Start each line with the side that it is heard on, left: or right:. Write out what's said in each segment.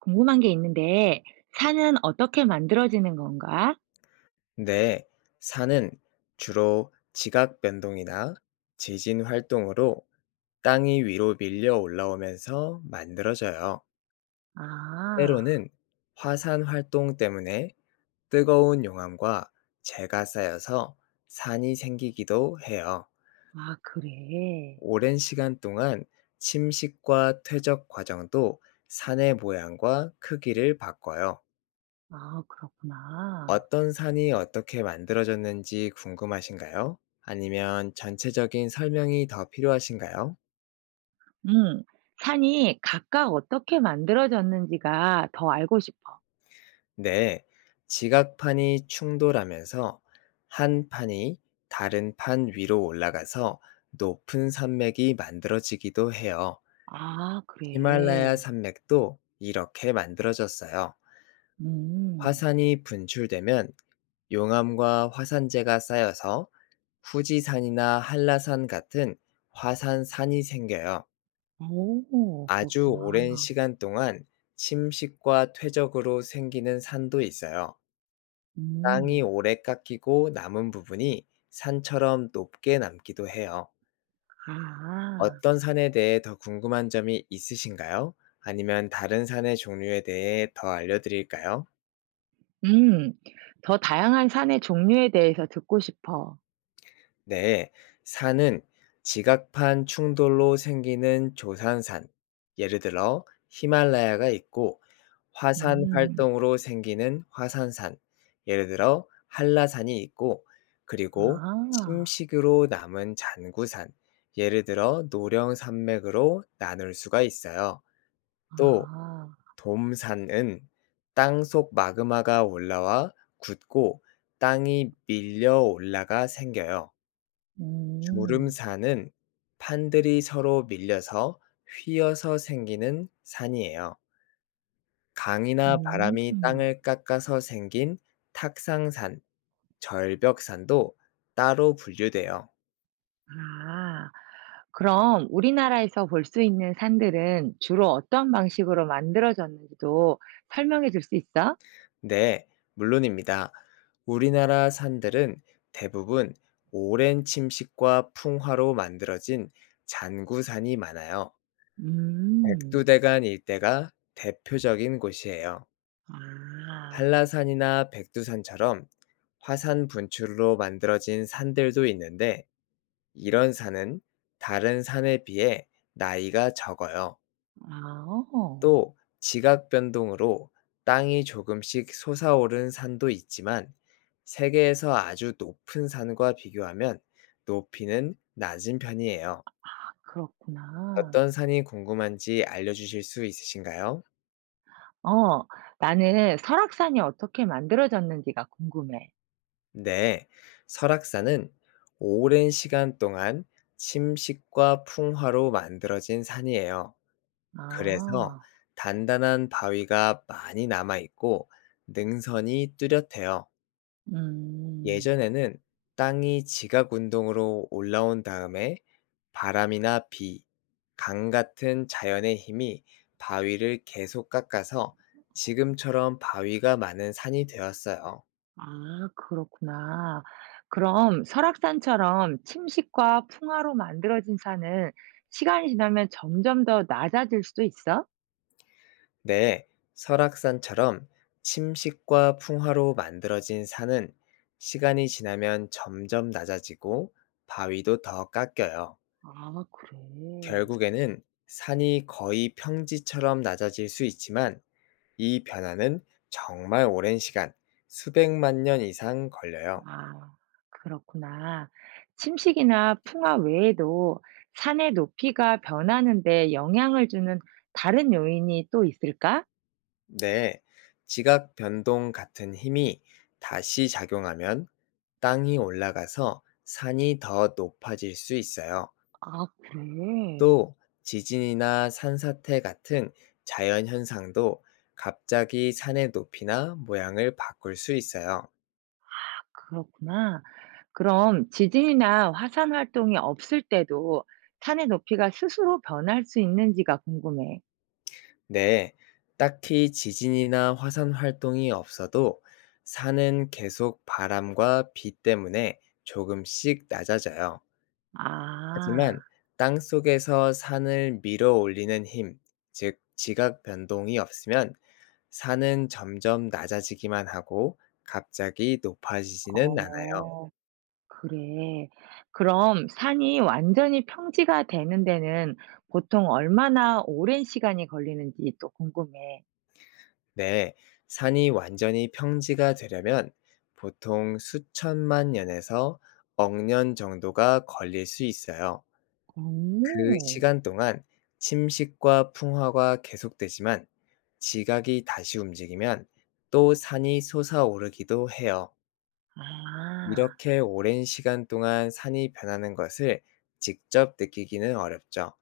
right: 궁금한 게 있는데, 산은 어떻게 만들어지는 건가?
left: 네, 산은 주로 지각 변동이나 지진 활동으로 땅이 위로 밀려 올라오면서 만들어져요.
right: 아,
left: 때로는 화산 활동 때문에 뜨거운 용암과 재가 쌓여서 산이 생기기도 해요.
right: 아, 그래.
left: 오랜 시간 동안 침식과 퇴적 과정도 산의 모양과 크기를 바꿔요.
right: 아, 그렇구나.
left: 어떤 산이 어떻게 만들어졌는지 궁금하신가요? 아니면 전체적인 설명이 더 필요하신가요?
right: 응, 산이 각각 어떻게 만들어졌는지가 더 알고 싶어.
left: 네, 지각판이 충돌하면서 한 판이 다른 판 위로 올라가서 높은 산맥이 만들어지기도 해요.
right: 아,
left: 히말라야
right: 그래.
left: 산맥도 이렇게 만들어졌어요.
right: 음,
left: 화산이 분출되면 용암과 화산재가 쌓여서 후지산이나 한라산 같은 화산산이 생겨요.
right: 오,
left: 아주 오랜
right: 그렇구나.
left: 시간 동안 침식과 퇴적으로 생기는 산도 있어요.
right: 음,
left: 땅이 오래 깎이고 남은 부분이 산처럼 높게 남기도 해요.
right: 아,
left: 어떤 산에 대해 더 궁금한 점이 있으신가요? 아니면 다른 산의 종류에 대해 더 알려드릴까요?
right: 음, 더 다양한 산의 종류에 대해서 듣고 싶어.
left: 네, 산은 지각판 충돌로 생기는 조산산, 예를 들어 히말라야가 있고, 화산
right: 음,
left: 활동으로 생기는 화산산, 예를 들어 한라산이 있고, 그리고
right: 아,
left: 침식으로 남은 잔구산, 예를 들어 노령산맥으로 나눌 수가 있어요. 또
right: 아,
left: 돔산은 땅속 마그마가 올라와 굳고 땅이 밀려 올라가 생겨요.
right: 음.
left: 주름산은 판들이 서로 밀려서 휘어서 생기는 산이에요. 강이나 바람이
right: 음.
left: 땅을 깎아서 생긴 탁상산, 절벽산도 따로 분류돼요.
right: 아. 그럼 우리나라에서 볼 수 있는 산들은 주로 어떤 방식으로 만들어졌는지도 설명해 줄 수 있어?
left: 네, 물론입니다. 우리나라 산들은 대부분 오랜 침식과 풍화로 만들어진 잔구산이 많아요.
right: 음.
left: 백두대간 일대가 대표적인 곳이에요.
right: 아.
left: 한라산이나 백두산처럼 화산 분출로 만들어진 산들도 있는데 이런 산은 다른 산에 비해 나이가 적어요.
right: 아, 어.
left: 또 지각 변동으로 땅이 조금씩 솟아오른 산도 있지만 세계에서 아주 높은 산과 비교하면 높이는 낮은 편이에요.
right: 그렇구나.
left: 어떤 산이 궁금한지 알려주실 수 있으신가요?
right: 어. 나는 설악산이 어떻게 만들어졌는지가 궁금해.
left: 네, 설악산은 오랜 시간 동안 침식과 풍화로 만들어진 산이에요. 그래서
right: 아.
left: 단단한 바위가 많이 남아있고 능선이 뚜렷해요.
right: 음.
left: 예전에는 땅이 지각 운동으로 올라온 다음에 바람이나 비, 강 같은 자연의 힘이 바위를 계속 깎아서 지금처럼 바위가 많은 산이 되었어요.
right: 아, 그렇구나. 그럼 설악산처럼 침식과 풍화로 만들어진 산은 시간이 지나면 점점 더 낮아질 수도 있어?
left: 네, 설악산처럼 침식과 풍화로 만들어진 산은 시간이 지나면 점점 낮아지고 바위도 더 깎여요.
right: 아, 그래.
left: 결국에는 산이 거의 평지처럼 낮아질 수 있지만 이 변화는 정말 오랜 시간, 수백만 년 이상 걸려요.
right: 아, 그렇구나. 침식이나 풍화 외에도 산의 높이가 변하는 데 영향을 주는 다른 요인이 또 있을까?
left: 네, 지각 변동 같은 힘이 다시 작용하면 땅이 올라가서 산이 더 높아질 수 있어요.
right: 아, 그래.
left: 또 지진이나 산사태 같은 자연 현상도 갑자기 산의 높이나 모양을 바꿀 수 있어요.
right: 그렇구나. 그럼 지진이나 화산 활동이 없을 때도 산의 높이가 스스로 변할 수 있는지가 궁금해.
left: 네, 딱히 지진이나 화산 활동이 없어도 산은 계속 바람과 비 때문에 조금씩 낮아져요.
right: 아.
left: 하지만 땅 속에서 산을 밀어 올리는 힘, 즉 지각 변동이 없으면 산은 점점 낮아지기만 하고 갑자기 높아지지는 않아요.
right: 어. 그래. 그럼 산이 완전히 평지가 되는 데는 보통 얼마나 오랜 시간이 걸리는지 또 궁금해.
left: 네, 산이 완전히 평지가 되려면 보통 수천만 년에서 억년 정도가 걸릴 수 있어요. 그
right: 오.
left: 시간 동안 침식과 풍화가 계속되지만 지각이 다시 움직이면 또 산이 솟아오르기도 해요.
right: 아.
left: 이렇게 오랜 시간 동안 산이 변하는 것을 직접 느끼기는 어렵죠.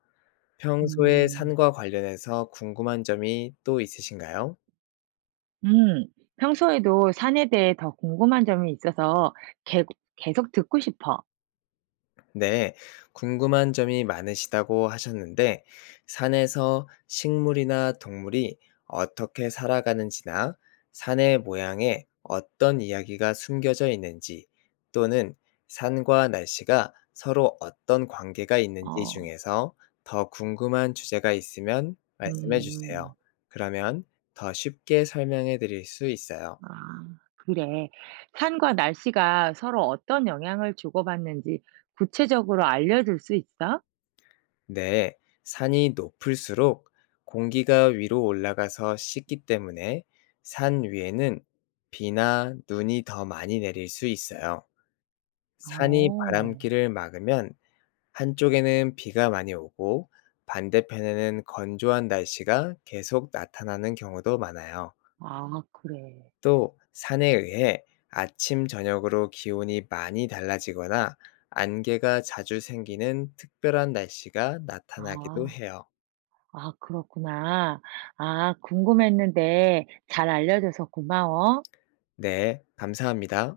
left: 평소에
right: 음.
left: 산과 관련해서 궁금한 점이 또 있으신가요?
right: 음. 평소에도 산에 대해 더 궁금한 점이 있어서 계 계속 듣고 싶어.
left: 네, 궁금한 점이 많으시다고 하셨는데, 산에서 식물이나 동물이 어떻게 살아가는지나 산의 모양에 어떤 이야기가 숨겨져 있는지 또는 산과 날씨가 서로 어떤 관계가 있는지
right: 어.
left: 중에서 더 궁금한 주제가 있으면 말씀해 주세요.
right: 음.
left: 그러면 더 쉽게 설명해 드릴 수 있어요.
right: 아, 그래. 산과 날씨가 서로 어떤 영향을 주고받는지 구체적으로 알려줄 수 있어?
left: 네, 산이 높을수록 공기가 위로 올라가서 식기 때문에 산 위에는 비나 눈이 더 많이 내릴 수 있어요. 산이
right: 어.
left: 바람길을 막으면 한쪽에는 비가 많이 오고 반대편에는 건조한 날씨가 계속 나타나는 경우도 많아요.
right: 아, 그래.
left: 또 산에 의해 아침, 저녁으로 기온이 많이 달라지거나 안개가 자주 생기는 특별한 날씨가 나타나기도
right: 아.
left: 해요.
right: 아, 그렇구나. 아, 궁금했는데 잘 알려줘서 고마워.
left: 네, 감사합니다.